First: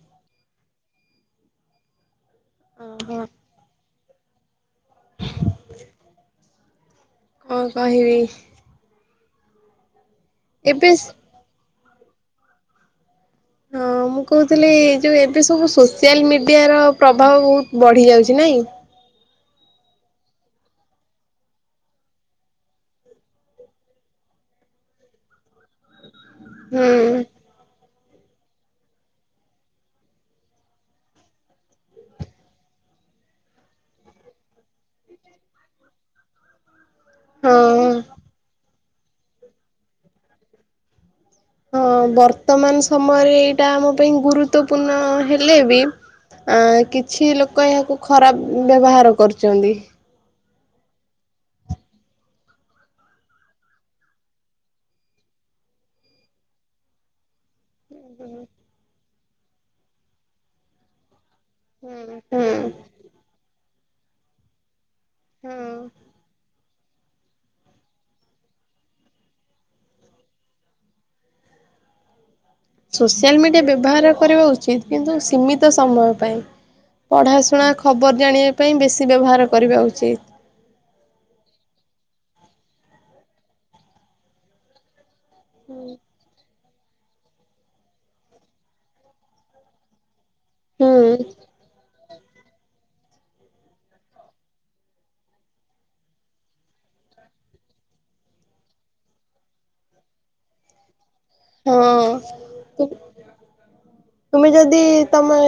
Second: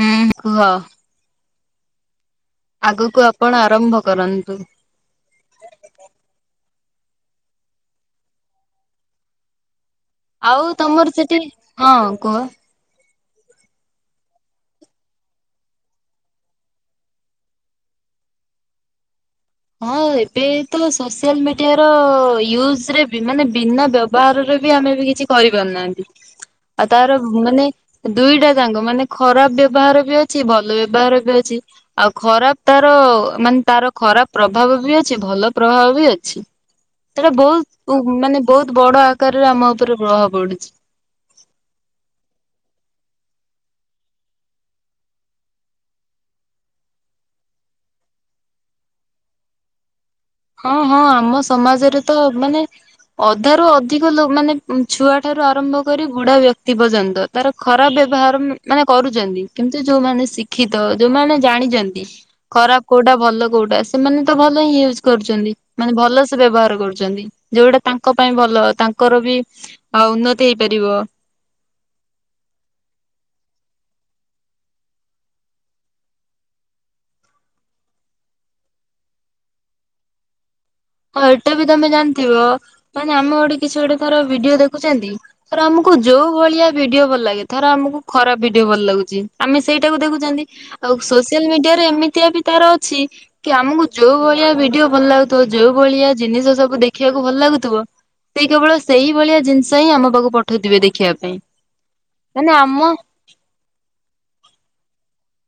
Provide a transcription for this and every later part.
ହୁଁ କୁହ? ଓହୋ ଆଗକୁ ଆପଣ ଆରମ୍ଭ କରନ୍ତୁ। କଣ କହିବି? ଆଉ ଏବେ ତମର ସେଠି ହଁ କୁହ? ହଁ ମୁଁ କହୁଥିଲି ଯଉ ଏବେ ସବୁ ସୋସିଆଲ ମିଡ଼ିଆର ପ୍ରଭାବ ବହୁତ ବଢ଼ିଯାଉଛି ନାହିଁ? ହଁ ଏବେ ତ ସୋସିଆଲ ମିଡିଆର ୟୁଜରେ ବି ମାନେ ବିନା ବ୍ୟ ବହାରରେ ବି ଆମେ ବି କିଛି କରିପାରୁନାହାନ୍ତି ଆଉ ହୁଁ ତାର ମାନେ ଦୁଇଟା ଯାଙ୍କ ମାନେ ଖରାପ ବ୍ୟବହାର ବି ଅଛି ଭଲ ବ୍ୟବହାର ବି ଅଛି। ଆଉ ଖରାପ ତାର ମାନେ ତାର ଖରାପ। ପ୍ରଭାବ ବି ଅଛି ଭଲ ପ୍ରଭାବ ବି ଅଛି ସେଟା ହଁ ବୋହୁତ ଉଁ ମାନେ ବୋହୁତ ବଡ ଆକାରରେ ଆମ ଉପରେ ପ୍ରଭାବ ପଡୁଚି। ହଁ ବର୍ତ୍ତମାନ ସମୟରେ ଏଇଟା ଆମ ପାଇଁ ଗୁରୁତ୍ୱପୂର୍ଣ୍ଣ ହେଲେ ବି ଆଁ କିଛି ଲୋକୋ ଏହାକୁ ଖରାପ ବ୍ୟବହାର କରୁଚନ୍ତି। ହଁ ହଁ ଆମ ସମାଜରେ ତ ମାନେ ଅଧାରୁୁ ଅଧିକ ଲୋ ମାନେ ଛୁଆଠାରୁ ଆରମ୍ଭ କରି ବୁଢା ବ୍ୟକ୍ତି ପର୍ଯ୍ୟନ୍ତ ତାର ଖରାପ ବ୍ୟବହାର ଉଁ ମାନେ କରୁଚନ୍ତି। କିନ୍ତୁ ଯୋଉମାନେ ଶି କ୍ଷିତ ଯୋଉମାନେ ଜାଣିଚନ୍ତି ହୁଁ ଖରାପ କୋଉଟା ଭଲ କୋଉଟା ସେମାନେ ତ ଭଲ ହିଁ ୟୁଜ୍ କରୁଚନ୍ତି ହୁଁ। ମାନେ ଭଲସେ ବ୍ୟବହାର କରୁଚନ୍ତି। ଯୋଉଟା ତାଙ୍କ ପାଇଁ ଭଲ ତାଙ୍କର ବି ଆଁ ଉନ୍ନତି ହେଇପାରିବ। ସୋସିଆଲ ମିଡ଼ିଆ ବ୍ୟବହାର କରିବା ଉଚିତ୍ କିନ୍ତୁ ସୀମିତ ସମୟ ପାଇଁ। ପଢ଼ାଶୁଣା ଖବର ଜାଣିବା ପାଇଁ ବେଶୀ ବ୍ୟବହାର କରିବା ଉଚିତ୍। ଆଉ ଏଟା ବି ତମେ ଜାଣିଥିବ ମାନେ ଆମ ଗୋଟେ କିଛି ଗୋଟେ କାହାର ଭିଡିଓ ଦେଖୁଛନ୍ତି। ତାର ଆମୁକୁ ଯୋଉ ଭଳିଆ ଭିଡିଓ ଭଲ ଲାଗେ ଧର ଆମୁକୁ ଖରାପ ଭିଡିଓ ଭଲ ଲାଗୁଚି ଆମେ ସେଇଟାକୁ ଦେଖୁଚନ୍ତି। ହୁଁ ଆଉ ସୋସିଆଲ ମିଡିଆ ରେ ଏମିତିଆ ବି ତାର ଅଛି କି ଆମୁକୁ ଯୋଉ ଭଳିଆ ଭିଡିଓ ଭଲ ଲାଗୁଥୁବ ଯୋଉ ଭଳିଆ ଜିନିଷ ସବୁ ଦେଖିବାକୁ ଭଲ ଲାଗୁଥୁବ ସେଇ କେବଳ ସେଇଭଳିଆ ଜିନିଷ ହିଁ ଆମ ପାଖକୁ ପଠେଇଥିବେ ଦେଖିବା ପାଇଁ। ହଁ। ମାନେ ଆମ [inaudible] ତୁମେ ଯଦି ତମେ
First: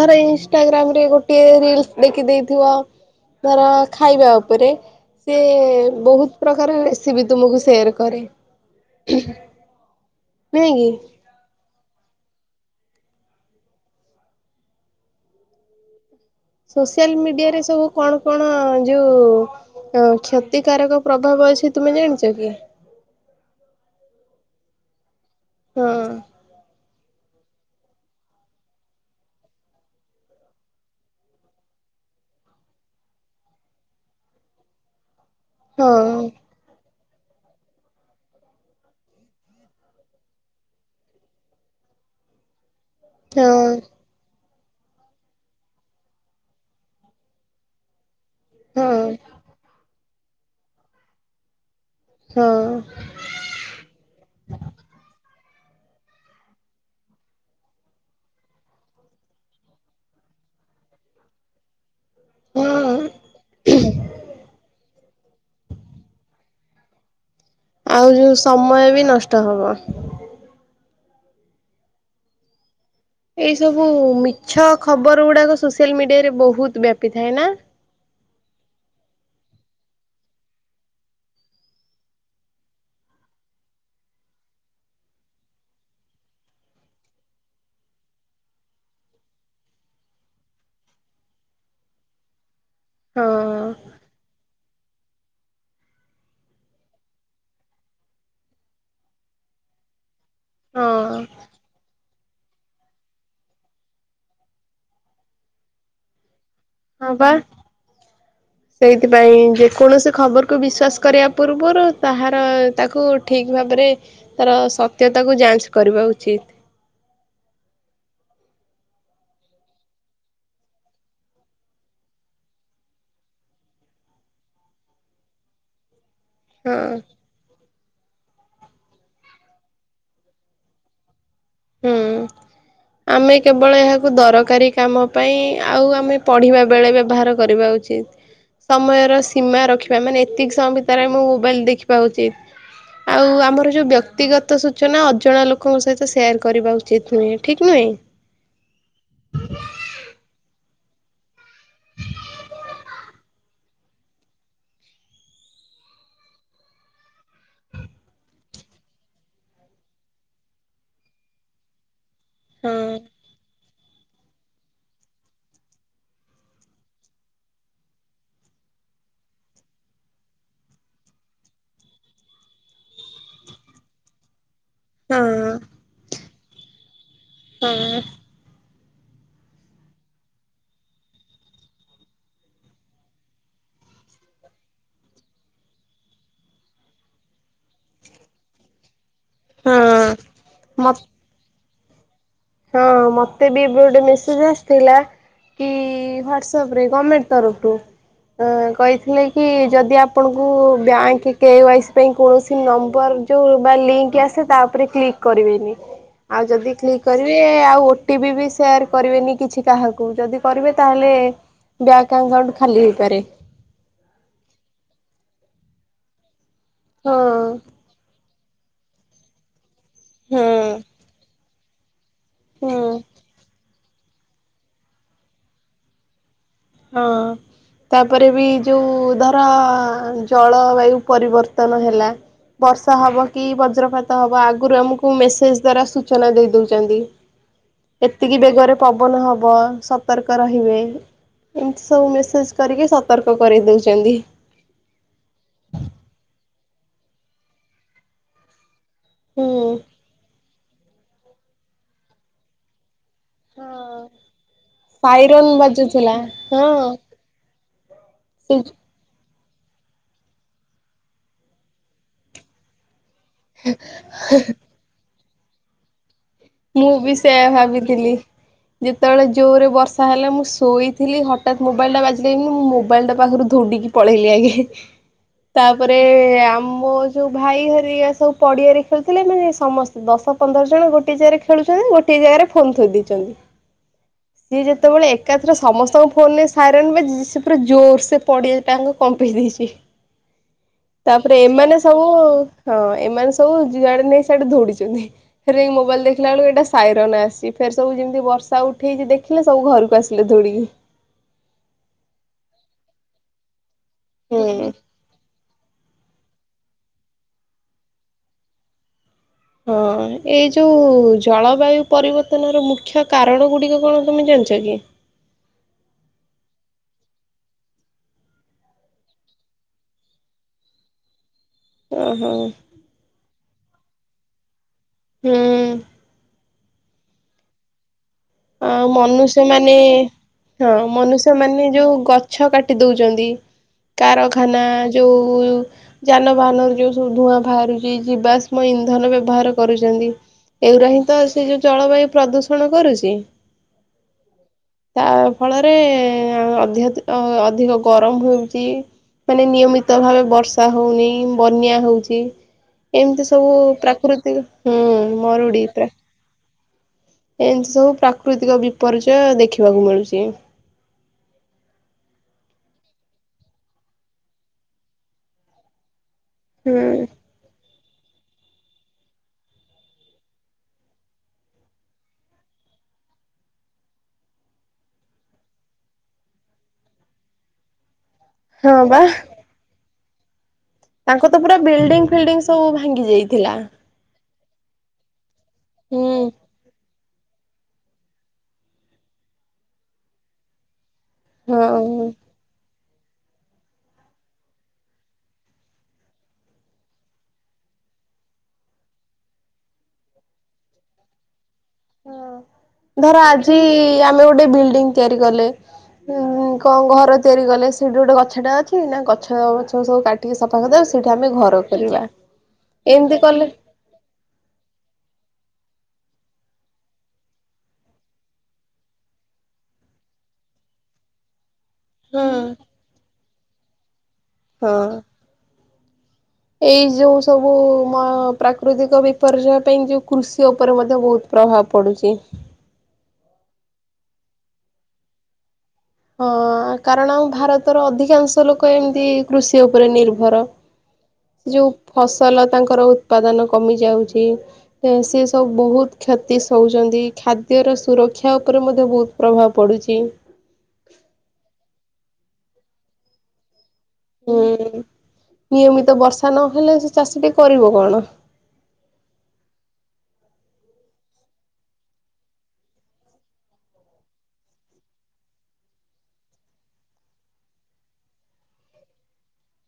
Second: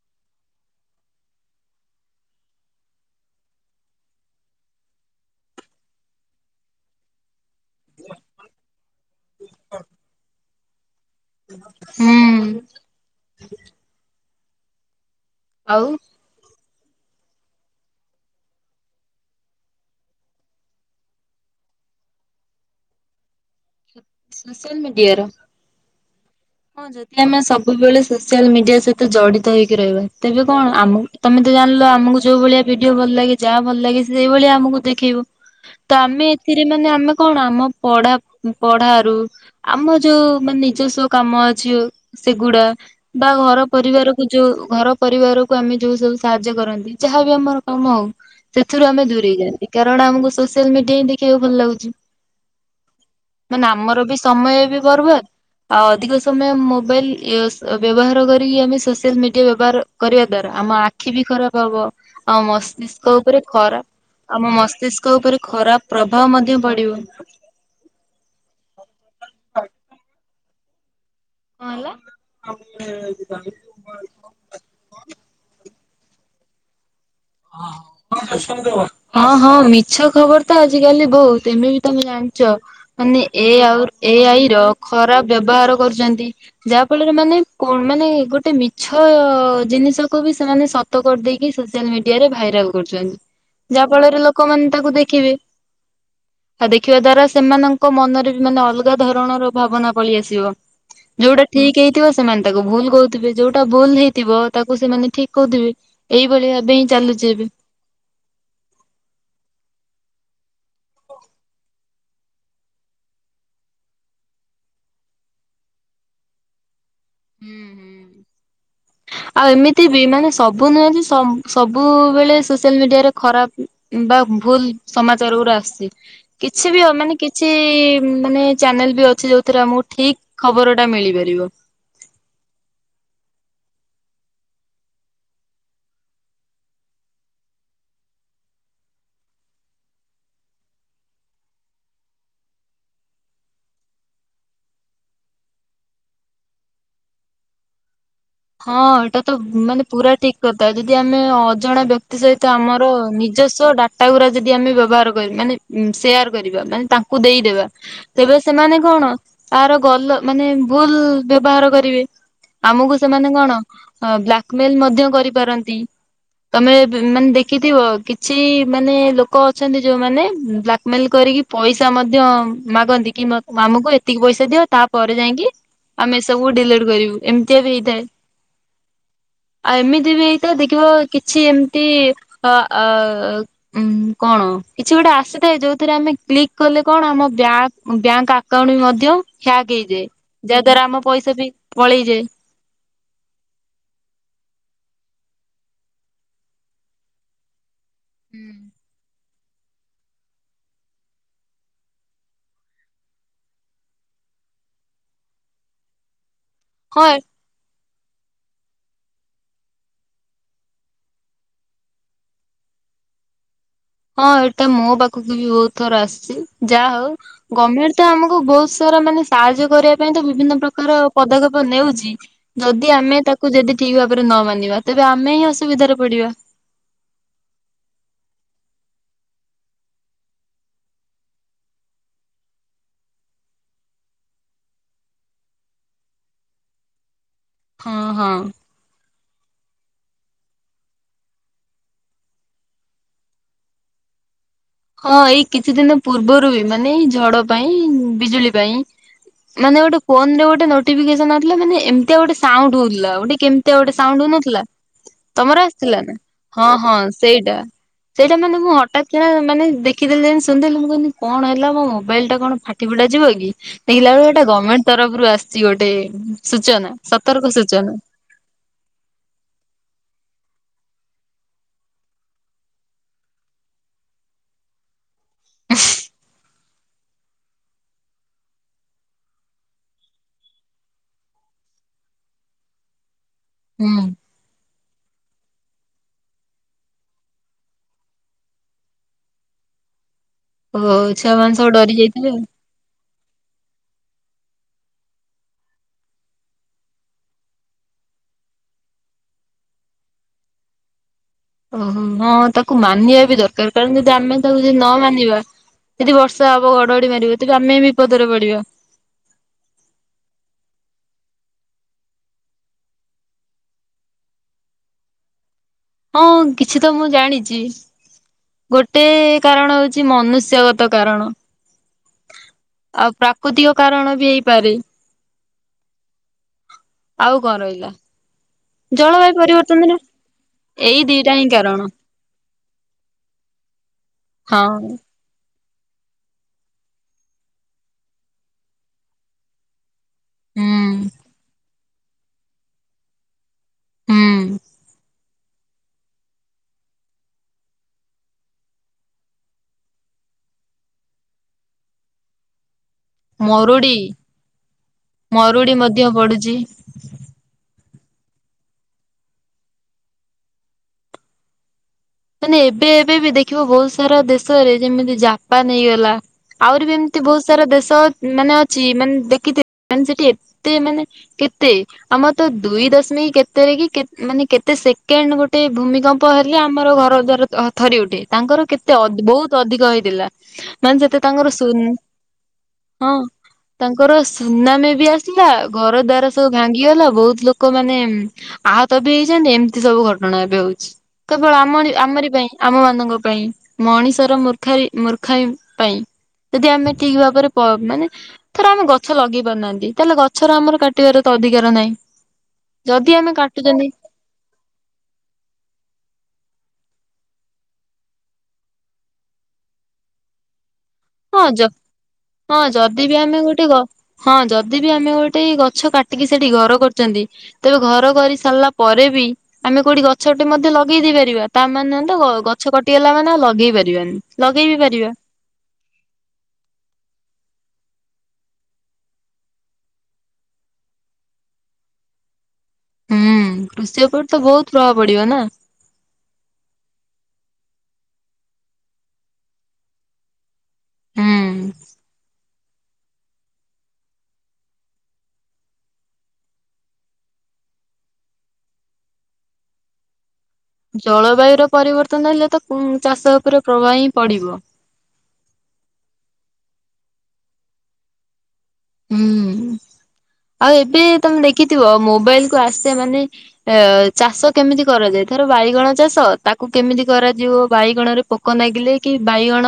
ଧର ଇନଷ୍ଟାଗ୍ରାମ୍ ରେ ଗୋଟିଏ ରିଲସ୍ ଦେଖି ଦେଇଥିବ। ଧର ଖାଇବା ଓପୋରେ ସିଏ ବୋହୁତ ପ୍ରକାର ରେସିପି ତୁମକୁ ସେୟାର କରେ। [unintelligible] ନୁହେଁ କି। ହୁଁ। ଆଉ ସୋସିଆଲ ମିଡିଆରେ ସବୁ କଣ କଣ ଯୋଉ ଅଁ କ୍ଷତିକାରକ ପ୍ରଭାବ ଅଛି ତୁମେ ଜାଣିଛ କି? ସୋସିଆଲ ମିଡିଆର ହଁ। ହଁ ଯଦି ଆମେ ସବୁବେଳେ ସୋସିଆଲ ମିଡିଆ ସହିତ ଜଡିତ ହେଇକି ରହିବା ତେବେ କଣ ଆମୁକୁ ତମେ ତ ଜାଣିଲ ଆମୁକୁ ଯୋଉ ଭଳିଆ ଭିଡିଓ ଭଲ ଲାଗେ ଯାହା ଭଲ ଲାଗେ ସେଇଭଳିଆ ଆମୁକୁ ଦେଖେଇବ। ହଁ ତ ଆମେ ଥିରେ ମାନେ ଆମେ କଣ ଆମ ପଢା ପଢାରୁ ଆମ ଯୋଉ ମାନେ ନିଜସ୍ଵ କାମ ଅଛି ଆଉ ସେଗୁଡା ବା ହଁ ଘର ପରିବାର କୁ ଯୋଉ ଘର ପରିବାର କୁ ଆମେ ଯୋଉ ସବୁ ସାହାଯ୍ୟ କରନ୍ତି ଯାହାବି ଆମର କାମ ହଉ ହଁ ସେଥୁରୁ ଆମେ ଦୂରେଇ ଯାଆନ୍ତି କାରଣ ଆମୁକୁ ସୋସିଆଲ ମିଡିଆ ହିଁ ଦେଖିଆକୁ ଭଲ ଲାଗୁଛି। ହଁ। ମାନେ ଆମର ବି ସମୟ ବି ବରବାଦ ଆଉ ଅଧିକ ସମୟ ମୋବାଇଲ ୟୁଜ ବ୍ୟବହାର କରିକି ଆମେ ସୋସିଆଲ ମିଡିଆ ବ୍ୟବହାର କରିବା ଦ୍ଵାରା ଆମ ଆ ଖି ବି ଖରାପ ହବ ଆଉ ହଁ ମସ୍ତିଷ୍କ ଉପରେ ଖରା ଆମ ମସ୍ତିଷ୍କ ଉପରେ ଖରାପ ପ୍ରଭାବ ମଧ୍ୟ ପଡିବ। ଆଉ ଯୋଉ ସମୟ ବି ନଷ୍ଟ ହବ। କଁ ହେଲା। ଏଇ ସବୁ ମିଛ ଖବର ଗୁଡାକ ସୋସିଆଲ ମିଡିଆ ରେ ବୋହୁତ ବ୍ୟାପି ଥାଏ ନା। ହଁ ହଁ କଣ [unintelligible] ହଁ ହଁ ମିଛ ଖବର ତ ଆଜିକାଲି ବୋହୁତ ଏମେ ବି ତମେ ଜାଣିଚ ମାନେ ଏ ଆଉ ଏ ଆଇ ର ଖରାପ ବ୍ୟବହାର କରୁଚନ୍ତି। ଯାହା ଫଳରେ ମାନେ କଣ ମାନେ ଗୋଟେ ମିଛ ଜିନିଷକୁ ବି ସେମାନେ ସ ତ କରି ଦେଇକି ସୋସିଆଲ ମିଡିଆରେ ଭାଇରାଲ ହଁ କରୁଛନ୍ତି ଯାହାଫଳରେ ଲୋ କମାନେ ତାକୁ ଦେଖିବେ। ଆ ଦେଖିବା ଦ୍ଵାରା ସେମାନଙ୍କ ମନରେ ବି ମାନେ ଅଲଗା ଧାରଣର ଭାବନା ପଳେଇଆସ ଜିବ ହଁ ଯୋଉଟା ଠିକ ହେଇଥିବ। ସେମାନେ ତାକୁ ଭୁଲ କହୁଥିବେ ଯୋଉଟା ଭୁଲ ହେଇଥିବ ତାକୁ ସେମାନେ ଠିକ କହୁଥିବେ ଏଇଭଳି ଭାବେ ହିଁ ହଁ ଚାଲୁଛି ପା। [inaudible] ସେଇଥିପାଇଁ ଯେକୌଣସି ଖବରକୁୁ ବିଶ୍ଵାସ କରିବା ପୂର୍ବରୁ ତାହାର ତାକୁ ଠିକ୍ ଭାବରେ ତାର ସତ୍ୟତାକୁ ଯାଞ୍ଚ କରିବା ଉଚିତ୍। ହୁଁ ହୁଁ। ଆଉ ଏମିତି ବି ମାନେ ସବୁ ନୁହଁନ୍ତି ସବୁବେଳେ ସୋସିଆଲ ମିଡିଆରେ ଖରାପ ବା ଭୁଲ ସମାଚାର ଗୁରା ଆସିଛି କିଛି ହଁ ବି ଅ ମାନେ କିଛି ମାନେ ଚ୍ୟାନେଲ ବି ଅଛି ଯୋଉଥିରେ ଆମକୁ ଠିକ ଖବର ଟା ମିଳିପାରିବ। ହୁଁ। [inaudible] ଆମେ କେବଳ ଏହାକୁ ଦରକାରୀ କାମ ପାଇଁ ଆଉ ଆମେ ପଢ଼ିବା ବେଳେ ବ୍ୟବହାର କରିବା ଉଚିତ୍। ସମୟର ସୀମା ରଖିବା ମାନେ ଏତିକି ସମୟ ଭିତରେ ମୁଁ ମୋବାଇଲ୍ ଦେଖିବା ଉଚିତ। ଆଉ ଆମର ଯୋଉ ବ୍ୟକ୍ତିଗତ ସୂଚନା ଅଜଣା ଲୋକଙ୍କ ସହିତ ସେୟାର କରିବା ଉଚିତ୍ ନୁହେଁ ଠିକ୍ ନୁହେଁ? ହଁ ଏଇଟା ତ ମାନେ ପୁରା ଠିକ କଥା ଯଦି ଆମେ ଅଜଣା ବ୍ୟକ୍ତି ସହିତ ଆମର ନିଜସ୍ୱ ଡା ଟା ଗୁରା ଯଦି ଆମେ ବ୍ୟବହାର କର ମାନେ ସେୟାର କରିବା ମାନେ ତାଙ୍କୁ ଦେଇଦେବା। ତେବେ ସେମାନେ କଣ ତାର ଗଲ ମାନେ ଭୁଲ ବ୍ୟବହାର କରିବେ। ହଁ ଆମକୁ ସେମାନେ କଣ ବ୍ଲାକ୍ମେଲ ମଧ୍ୟ କରିପାରନ୍ତି। ତମେ ମାନେ ଦେଖିଥିବ କିଛି ମାନେ ଲୋକ ଅଛନ୍ତି ଯୋଉମାନେ ବ୍ଲାକ୍ମେଲ କରିକି ପଇସା ମଧ୍ୟ ମାଗନ୍ତି କି ଆମୁକୁ ଏତିକି ପଇସା ଦିଅ। ତା ପରେ ହଁ ଯାଇକି ଆମେ ସବୁ ଡିଲେଟ କରିବୁ ଏମିତିଆ ହଁ ବି ହେଇଥାଏ। ଆଉ ଏମିତି ବି ଏଇ ତ ଦେଖିବ କିଛି ଏମିତି ଅ ଅ ଉଁ କଣ କିଛି ଗୋଟେ ଆସିଥାଏ ଯୋଉଥିରେ ଆମେ କ୍ଲିକ କଲେ କଣ ଆମ ବ୍ୟାଙ୍କ ଆ କାଉଣ୍ଟ ବି ମଧ୍ୟ ହ୍ୟାକ୍ ହେଇଯାଏ ହଁ। ଯାହା ଦ୍ଵାରା ମତ ଆମ ପଇସା ବି ପଳେଇଯାଏ। ହଁ ମତେ ବି ଏବେ ଗୋଟେ ମେସେଜ ଆସିଥିଲା। କି ହ୍ଵାଟସଆପ ରେ ଗଭର୍ଣମେଣ୍ଟ ତରଫରୁ କହିଥିଲେ କି କି ଯଦି ଆପଣଙ୍କୁ ବ୍ୟାଙ୍କ୍ କେ ୱାଇ ସି ପାଇଁ କୌଣସି ନମ୍ବର ଯଉଁ ବା ଲିଙ୍କ୍ ଆସେ ତା ଉପରେ କ୍ଲିକ୍ କରିବେନି ଆଉ ଯଦି କ୍ଲିକ୍ ହଁ କରିବେ ଆଉ ଓଟି ପି ବି ସେୟାର କରିବେନି କିଛି କାହାକୁ ଯଦି କରିବେ ତାହେଲେ ବ୍ୟାଙ୍କ ଆକାଉଣ୍ଟ ଖାଲି ହେଇପାରେ। ହଁ ଏଇଟା ମୋ ପାଖକୁ ବି ବହୁତ ଥର ଆସିଛି ଯାହା ହଉ ହଁ ଗଭର୍ଣମେଣ୍ଟ ତ ଆମକୁ ବହୁତ ସ ଥର ମାନେ ସାହାଯ୍ୟ କରିବା ପାଇଁ ତ ହୁଁ ବିଭିନ୍ନ ପ୍ରକାର ପଦକ୍ଷେପ ନେଉଛି ଯଦି ହୁଁ। ଆମେ ତାକୁ ଯଦି ଠିକ୍ ଭାବରେ ନ ମାନିବା ତେବେ ଆମେ ହିଁ ଅସୁବିଧାରେ ପଡ଼ିବା। ହଁ। ତାପରେ ବି ଯଉଁ ଧର ଜଳବାୟୁ ପରିବର୍ତ୍ତନ ହେଲା। ବର୍ଷା ହେବ କି ବଜ୍ରପାତ ହେବ ଆଗରୁ ଆମକୁ ମେସେଜ୍ ଦ୍ଵାରା ସୂଚନା ଦେଇ ଦେଉଛନ୍ତି। [inaudible] ହଁ ଏତିକି ବେଗରେ ପବନ ହବ ସତର୍କ ରହିବେ। ଏମିତି ସବୁ ମେସେଜ କରିକି ସତର୍କ କରେଇଦଉଛନ୍ତି। ହଁ ଏଇ କିଛି ଦିନ ପୂର୍ବରୁ ବି ମାନେ ଏ ଝଡ଼ ପାଇଁ ବିଜୁଳି ପାଇଁ। ହୁଁ। ମାନେ ଗୋଟେ ଫୋନରେ ଗୋଟେ ନୋଫିକେସନ ଆସିଲା ମାନେ ଏମିତିଆ ଗୋଟେ ସାଉଣ୍ଡ ହଉଥିଲା ଗୋଟେ କେମତିଆ ଗୋଟେ ହଁ ସାଉଣ୍ଡ ହଉନଥିଲା। ସାଇରନ୍ ତମର ଆସିଥିଲା ବାଜୁଥିଲା ନା ହଁ ହଁ ସେଇଟା ସେଇଟା ସେ ମାନେ ମୁଁ ହ ଟାତ୍ କିଣା ମାନେ ଦେଖିଦେଲି ଯେମତି ଶୁଣିଦେଲି ମୁଁ କହିଲି କଣ ହେଲା ମୋ ମୋବାଇଲ ଟା କଣ ଫାଟି ଫୁଟା ଯିବ କି। ଦେଖିଲା ବେଳକୁ ଏଟା ଗଭର୍ଣ୍ଣମେଣ୍ଟ ତରଫରୁ ଆସିଛି ଗୋଟେ ସୂଚନା ମୁଁ ବି ସତର୍କ ସେୟା ସୂଚନା ଭାବିଥିଲି। ଯେତେବେଳେ ଜୋରେ ବର୍ଷା ହେଲା ମୁଁ ଶୋଇଥିଲି ହଠାତ୍ ମୋବାଇଲ୍ଟା ବାଜିଲାକିନି ମୁଁ ମୋବାଇଲ୍ଟା ପାଖରୁ ଧୌଡିକି ପଳେଇଲି ଆଗେ ତାପରେ ଆମ ଯୋଉ ଭାଇ ହରିକ ସବୁ ପଡିଆରେ ଖେଳୁଥିଲେ ମାନେ ସମସ୍ତେ ଦଶ ପନ୍ଦର ଜଣ ଗୋଟେ ଜା ଖେଳୁଛନ୍ତି ଗୋଟିଏ ଜାଗାରେ ଫୋନ୍ ଥୋଇ ଦେଇଛନ୍ତି। ହୁଁ। ସିଏ ଯେତେବେଳେ ଏକାଥରେ ସମସ୍ତଙ୍କ ଫୋନରେ ସାଇରନ ବା ସେ ପୁରା ଜୋରସେ ପଡ଼ିଆ ତାଙ୍କୁ କମ୍ପେଇ ଦେଇଛି। [inaudible] ତାପରେ ଛୁଆମାନେ ସବୁ ଏମାନେ ଡରି ସବୁଉ ଯାଇଥିବେ ଆଉ। ହଁ ଏମାନେ ସବୁ ଯୁଆଡେ ନେଇ ସେଆଡେ ଦୌଡିଛନ୍ତି। ମୋବାଇଲ ଦେ ଦେଖିଲ ବେଳକୁ ଏଇଟା ସାଇରନ୍ ଆସିଛି। ଫେର ସବୁ ଯେମିତି ବର୍ଷା ଉଠେଇଛି ଦେଖିଲେ ସବୁ ଘରକୁ ଆସିଲେ ଧୌଡିକି। ଓହୋ ହଁ ତାକୁ ମାନିବା ବି ଦରକାର କାରଣ ଯଦି ଆମେ ତାକୁ ହୁଁ। ଯ ନ ମାନିବା ଯଦି ବର୍ଷା ହବ ଘଡଘଡି ମାରିବ ତେବେ ଆମେ ବିପଦରେ ପଡିବ। ହଁ ଏଇ ଯଉ ଜଳବାୟୁ ପରିବର୍ତ୍ତନର ମୁଖ୍ୟ କାରଣ ଗୁଡ଼ିକ କଣ ତୁମେ ଜାଣିଛ କି? ହଁ କିଛି ତ ମୁଁ ଜାଣିଛି। ଗୋଟେ କାରଣ ହଉଛି ମନୁଷ୍ୟଗତ କାରଣ। ଓହୋ। ଆଉ ପ୍ରାକୃତିକ କାରଣ ବି ହେଇପାରେ। ହୁଁ ଆଉ କଣ ରହିଲା। ଆ ଜଳବାୟୁ ମନୁଷ୍ୟ ମାନେ ପରିବର୍ତ୍ତନର ହଁ ଏଇ ଦିଟା ମନୁଷ୍ୟ ହିଁ ମାନେ କାରଣ ଯୋଉ ଗଛ କାଟି ଦଉଛନ୍ତି। କାରଖାନା ହଁ। ଯୋଉ ଯାନବାହାନର ଯେଉଁ ସବୁ ଧୂଆଁ ବାହାରୁଛି ଜୀିବାସ୍ମମ ଇନ୍ଧନ ବ୍ୟବହାର କରୁଛନ୍ତି। ହୁଁ ଏଗୁୁରା ହିଁ ତ ସେ ଯୋଉ ଜଳବାୟୁ ପ୍ରଦୂଷଣ କରୁଛି ହୁଁ ତା ଫଳରେ ଅଧ ଅଧିକ ଗରମ ହଉଛି ମାନେ ନିୟମିତ ଭା ବର୍ଷା ହଉନି ବନ୍ୟା ହଉଛି ଏମିତି ସବୁ ମରୁଡି ପ୍ରାକୃତିକ ହୁଁ ମରୁଡି ଏ ମଧ୍ୟ ପଡୁଛି। ଏମିତି ସବୁ ପ୍ରାକୃତିକ ବିପର୍ଯ୍ୟୟ ଦେଖିବାକୁ ମିଳୁଛି ମାନେ ଏବେ ଏବେ ବି ଦେଖିବ ବହୁତ ସାରା ଦେଶରେ ଯେମିତି ଜାପାନ ହେଇଗଲା ଆହୁରି ବି ହୁଁ ଏମିତି ବହୁତ ସାରା ଦେଶ ମାନେ ଅଛି ମାନେ ଦେଖି ମାନେ ସେଠି ଏତେ ମାନେ କେତେ ଆମର ତ ଦୁଇ ଦଶମିକ କେତେ ରେ କି ମାନେ କେତେ ସେକେଣ୍ଡ ଗୋଟେ ଭୂମିକମ୍ପ ହେଲେ ଆମର ଘର ଦବର ଥରି ଉଠେ ତାଙ୍କର ହଁ କେତେ ବା ବହୁତ ଅଧିକ ହେଇଥିଲା। ମାନେ ସେତେ ତାଙ୍କ ତ ପୁରା ତାଙ୍କର ବିଲ୍ଡିଙ୍ଗ ଫିଲ୍ଡିଙ୍ଗ ସବୁ ଭାଙ୍ଗି ହଁ ଯାଇଥିଲା। ତାଙ୍କର ସୁନାମି ବି ଆସିଲା ଘର ହୁଁ। ଦ୍ୱାର ସବ ଭାଙ୍ଗିଗଲା ବହୁତ ଲୋକ ମାନେ ଆହତ ବି ହେଇଯାନ୍ତି ଏମିତି ସବୁ ଘଟଣା ଏବେ ହଉଛି। କେବଳ ଆମ ହଁ ପାଇଁ ଆମ ମାନଙ୍କ ପାଇଁ ମଣିଷର ମୂର୍ଖ ମୂର୍ଖାଇ ପାଇଁ। ଯଦି ଆମେ ଠିକ ଭାବରେ ପ ମାନେ ଥର ଆମ ଗଛ ଲଗି ପାରୁନାହାନ୍ତି ତାହେଲେ ଗଛର ଆମର କାଟିବାର ତ ଅଧିକାର ନାହିଁ। ଯଦି ଧର ଆମେ ଆଜି କାଟୁଛନ୍ତି ଆମେ ଗୋଟେ ବିଲ୍ଡିଂ ତିଆରି କଲେ। ଉଁ କଣ ଘର ତିଆରି କଲେ ସେଠି ଗୋଟେ ଗଛ ଟା ଅଛି ନା ଗଛ ଗଛ ସବୁ କାଟି ଟିକେ ସଫା କରିଦବା ସେଇଠି ଆମେ ହଁ ଘର ଯ କରିବା ହଁ ଯଦି ବି ଏମିତି ଆମେ କଲେ ଗୋଟେ ଗ ହଁ ଯଦି ବି ଆମେ ଗୋଟେ ଗଛ କାଟିକି ସେଠି ଘର କରୁଛନ୍ତି ତେବେ ଘର କରି ସାରିଲା ପରେ ବି ଆମେ କୋଉଠି ଗଛଟେ ମଧ୍ୟ ଲଗେଇ ଦେଇ ପାରିବା। ତା ମାନେ ତ ହଁ। ଗଛ କଟିଗଲା ମାନେ ଆଉ ଲଗେଇ ପାରିବାନି ଲଗେଇ ବିି ହଁ ପାରିବା। ଏଇ ଯୋଉ ସବୁ ମ ପ୍ରାକୃତିକ ବିପର୍ଯ୍ୟୟ ପାଇଁ ଯୋଉ କୃଷି ଉପରେ ମଧ୍ୟ ବହୁତ ପ୍ରଭାବ ପଡ଼ୁଚି। ହୁଁ କୃଷି ଉପରେ ତ ବହୁତ ପ୍ରଭାବ ପଡିବ ନା? ହଁ କାରଣ ଭାରତର ଅଧିକାଂଶ ଲୋକ ଏମିତି କୃଷି ଉପରେ ନିର୍ଭର। ହୁଁ। ଯୋଉ ଫସଲ ତାଙ୍କର ଉତ୍ପାଦନ କମି ଯାଉଛି। ତେଣୁ ସିଏ ସବୁ ବହୁତ କ୍ଷତି ସଉଛନ୍ତି। ଖାଦ୍ୟର ସୁରକ୍ଷା ଉପରେ ମଧ୍ୟ, ବହୁତ ପ୍ରଭାବ ପଡ଼ୁଛି। ଜଳବାୟୁ ର ପରିବର୍ତ୍ତନ ହେଲେ ତ। ଚାଷ ଉପରେ ପ୍ରଭାବ ହିଁ ହୁଁ ପଡିବ। ନିୟମିତ ବର୍ଷା ନହେଲେ, ସେ ଚାଷିଟି କରିବ କଣ? ହୁଁ। ଆଉ ଏବେ ତମେ ଦେଖିଥିବ, ମୋବାଇଲ କୁ ଆସେ, ମାନେ ଏ ଚାଷ କେମିତି କରାଯାଏ। ଧର ବାଇଗଣ ଚାଷ ତାକୁ କେମିତି କରାଯିବ, ବାଇଗଣ ରେ ପୋ କ ଲାଗିଲେ, କି ବାଇଗଣ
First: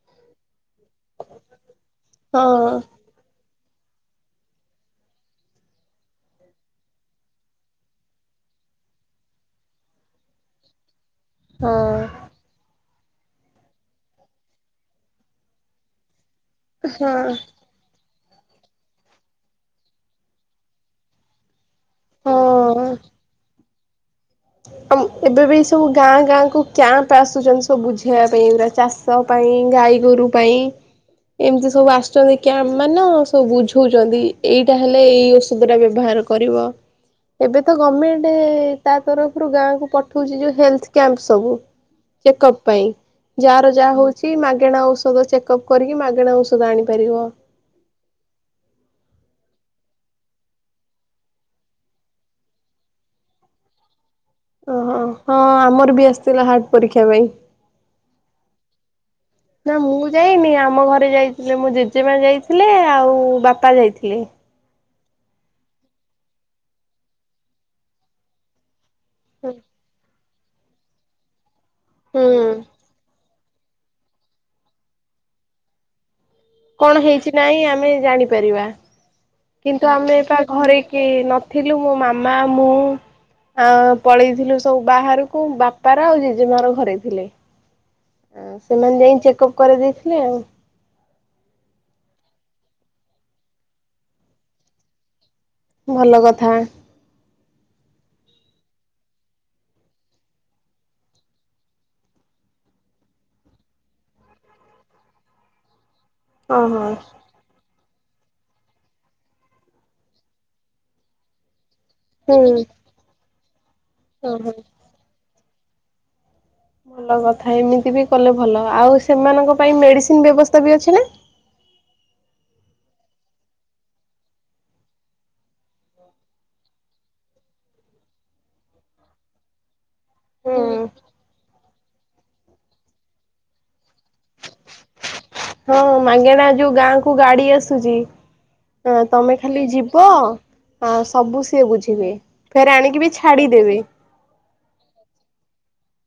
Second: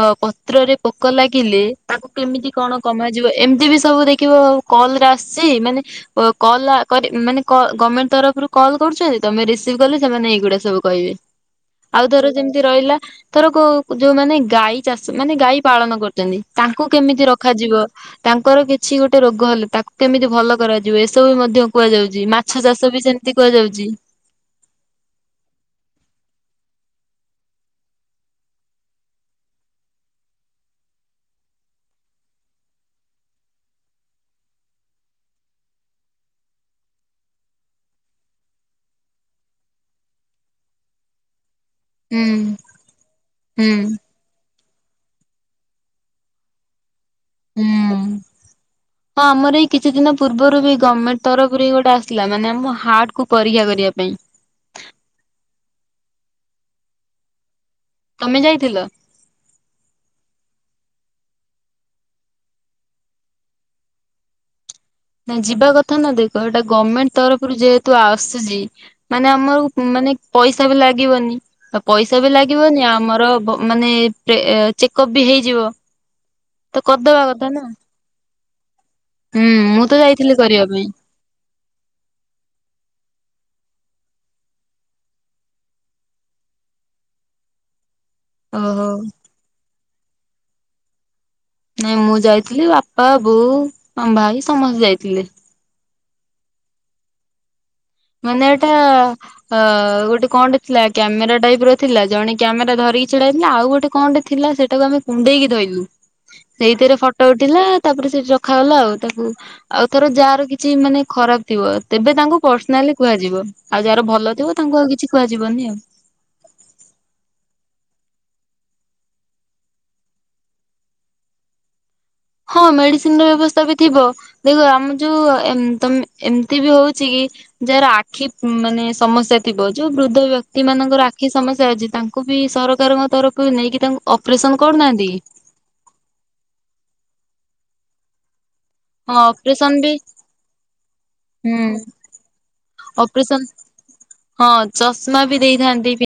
ଅ ପତ୍ରରେ ପୋକ ଲାଗିଲେ, ତାକୁ ହଁ କେମିତି କଣ କମା ଏମିତି ବି ସବୁ ଦେଖିବ, କଲରେ ଆସିଛି। ମାନେ ଓ କଲ କରି ମାନେ ଗମେଣ୍ଟ ତରଫରୁ କଲ୍ କରୁଛନ୍ତି। ତମେ ରିସିଭ କଲେ ସେମାନେ ଏଇଗୁଡା ସବୁ କହିବେ। ହଁ ଆଉ ଧର ଯେମିତି ରହିଲା ଧର କୋଉ ଯଉମାନେ ଗାଈ ଚାଷ। ମାନେ ଗାଈ ପାଳନ କରୁଛନ୍ତି। ତାଙ୍କୁ ହଁ କେମିତି ରଖାଯିବ। ତାଙ୍କର କିଛି ଗୋଟେ ରୋଗ ହେଲେ, ତାକୁ କେମିତି ଭଲ କରାଯିବ। ଏସବୁ ମଧ୍ୟ କୁହାଯାଉଛି। ମାଛ ହଁ। ଚାଷ ବି ସେମିତି କୁହାଯାଉଛି। ଆମ ଏବେ ବି ସବୁ ଗାଁ ଗାଁ କୁ କ୍ୟାମ୍ପ ଆସୁଛନ୍ତି ସବୁ ବୁଝେଇବା ପାଇଁ ଏଗୁରା ଚାଷ ପାଇଁ ଗାଈ ଗୋରୁ ପାଇଁ ଏମିତି ସବୁ ଆସୁଛନ୍ତି, କ୍ୟାମ୍ପ ମାନ। ସବୁ ବୁଝଉଛନ୍ତି। ଏଇଟା ହେଲେ, ଏଇ ଔଷଧ ଟା ବ୍ୟବହାର କରିବ। ଏବେ ତ ଗମେଣ୍ଟ ତା ତରଫରୁ, ଗାଁକୁ ପଠଉଚଚି ଯଉ ହେଲଥ କ୍ୟାମ୍ପ ସବୁ। ହୁଁ ଚେକଅପ ପାଇଁ। ହୁଁ ଯାହାର ଯାହା ହଉ ଛି ମାଗେଣା ଔଷଧ ଚେକଅପ୍ କରିକି, ମାଗେଣା ଔଷଧ ଆଣିପାରିବ। ହୁଁ। ହଁ। ଆମର ଏଇ କିଛି ଦିନ ପୂର୍ବରୁ ବି, ଗମେଣ୍ଟ ତରଫରୁ ଗୋଟେ ଆସିଲା। ମାନେ ଆମ ହାର୍ଟ କୁ ପରୀକ୍ଷା କରିବା ପାଇଁ। ଓହୋ। ହଁ, ଆମର ବି ଆସିଥିଲା। ହାର୍ଟ ପରୀକ୍ଷା ପାଇଁ। ତମେ ଯାଇଥିଲ। ନା ମୁଁ ଯାଇନି। ଆମ ଘରେ ଯାଇଥିଲେ। ମୁଁ ଜେଜେମା ଯାଇଥିଲେ। ଆଉ ବାପା ଯାଇଥିଲେ। ନାଇଁ ଯିବା କଥା ନା। ଦେଖ ଏଟା ଗମେଣ୍ଟ ତରଫରୁ ଯେହେତୁ ଆସିଛି। ମାନେ ଆମର ମାନେ, ପଇସା ବି ଲାଗିବନି। ପଇସା ବି ହୁଁ ଲାଗିବନି, ଆମର ମାନେ, ଚେକଅପ୍ ବି ହେଇଯିବ। ତ କଣ କରିଦବା ହେଇଛି କଥା ନାଇଁ, ନା ଆମେ ଜାଣିପାରିବା। ହୁଁ ମୁଁ କିନ୍ତୁ ତ ଆମେ ଯାଇଥିଲି ପା କରିବା ଘରେ ପାଇଁ କି ନ ଥିଲୁ। ମୋ ମାମା ମୁଁ। ଆ ପଳେଇଥିଲୁ ସବୁ ବାହାରକୁ। ବାପାର ଆଉ ଜେଜେମା ର ଘରେ ଥିଲେ। ଆ ଓହୋ। ସେମାନେ ଯାଇି ଚେକଅପ୍ କରଦେଇଥିଲେ ଆଉ। ନାଇଁ ମୁଁ ଯାଇଥିଲି। ବାପା ବୋଉ ଭାଇ ସମସ୍ତେ ଯାଇଥିଲେ। ଭଲ କଥା। ମାନେ ଏଟା ଅ ଗୋଟେ କଣଟେ ଥିଲା। କ୍ୟାମେରା ଟାଇପ ର ଥିଲା। ଜଣେ କ୍ୟାମେରା ଧରିକି ଛିଡାହେଇ ଥିଲା, ଆଉ ଗୋଟେ କଣଟେ ଥିଲା। ସେ ତାକୁ ଆମେ କୁଣ୍ଡେଇକି ଧୋଇଲୁ। ଓହୋ ସେଇଥିରେ ଫ ଫଟ ଉଠିଲା। ତାପରେ ସେଠି ରଖାାଗଲା। ଆଉ ତାକୁ ଆଉ ଥର ଯା ର କିଛି, ମାନେ ଖରାପ ଥିବ। ତେବେ ତାଙ୍କୁ ହୁଁ ପର୍ସନାଲି କୁହାଯିବ। ଆଉ ଯାହାର ଭଲ ଓହୋ। ଥିବ ତାଙ୍କୁ ଆଉ କିଛି କୁହାଯିବନି ଆଉ। ଭଲ କଥା। ଏମିତି ବି କଲେ ଭଲ। ଆଉ ସେମାନଙ୍କ ପାଇଁ ମେଡ଼ିସିନ ବ୍ୟବସ୍ଥା ବି ଅଛି ନା। ହଁ। ମେଡିସିନ ର ବ୍ୟବସ୍ଥା ବି ଥିବ। ଦେଖ। ଆମ ଯୋଉ, ଏମ ତମେ ଏମିତି ବି ହଉଚି ଯାହାର ଆଖି ମାନେ ସମସ୍ୟା ଥିବ। ଯୋଉ ବୃଦ୍ଧ ହୁଁ ବ୍ୟକ୍ତି ମାନଙ୍କର ଆଖି ସମସ୍ୟା ଅଛି, ତାଙ୍କ ତାଙ୍କୁ ବି ସରକାରଙ୍କ ତରଫରୁ ନେଇକି ତାଙ୍କୁ ଅପରେସନ କରୁନାହାନ୍ତି। ହଁ। ମାଗେଣା ଯୋଉ ଗାଁ କୁ ଗାଡି ଆସୁଛି। ହ ହଁ ତମେ ଖାଲି ଅପରେସନ ବି ଯିବ ଆଁ, ସବୁ ସିଏ ହୁଁ ବୁଝିବେ, ଫେର ଆଣିକି ବି ଅପରେସନ ଛାଡିଦେବେ। ହଁ, ଚଷମା ବି ଦେଇଥାନ୍ତି ପି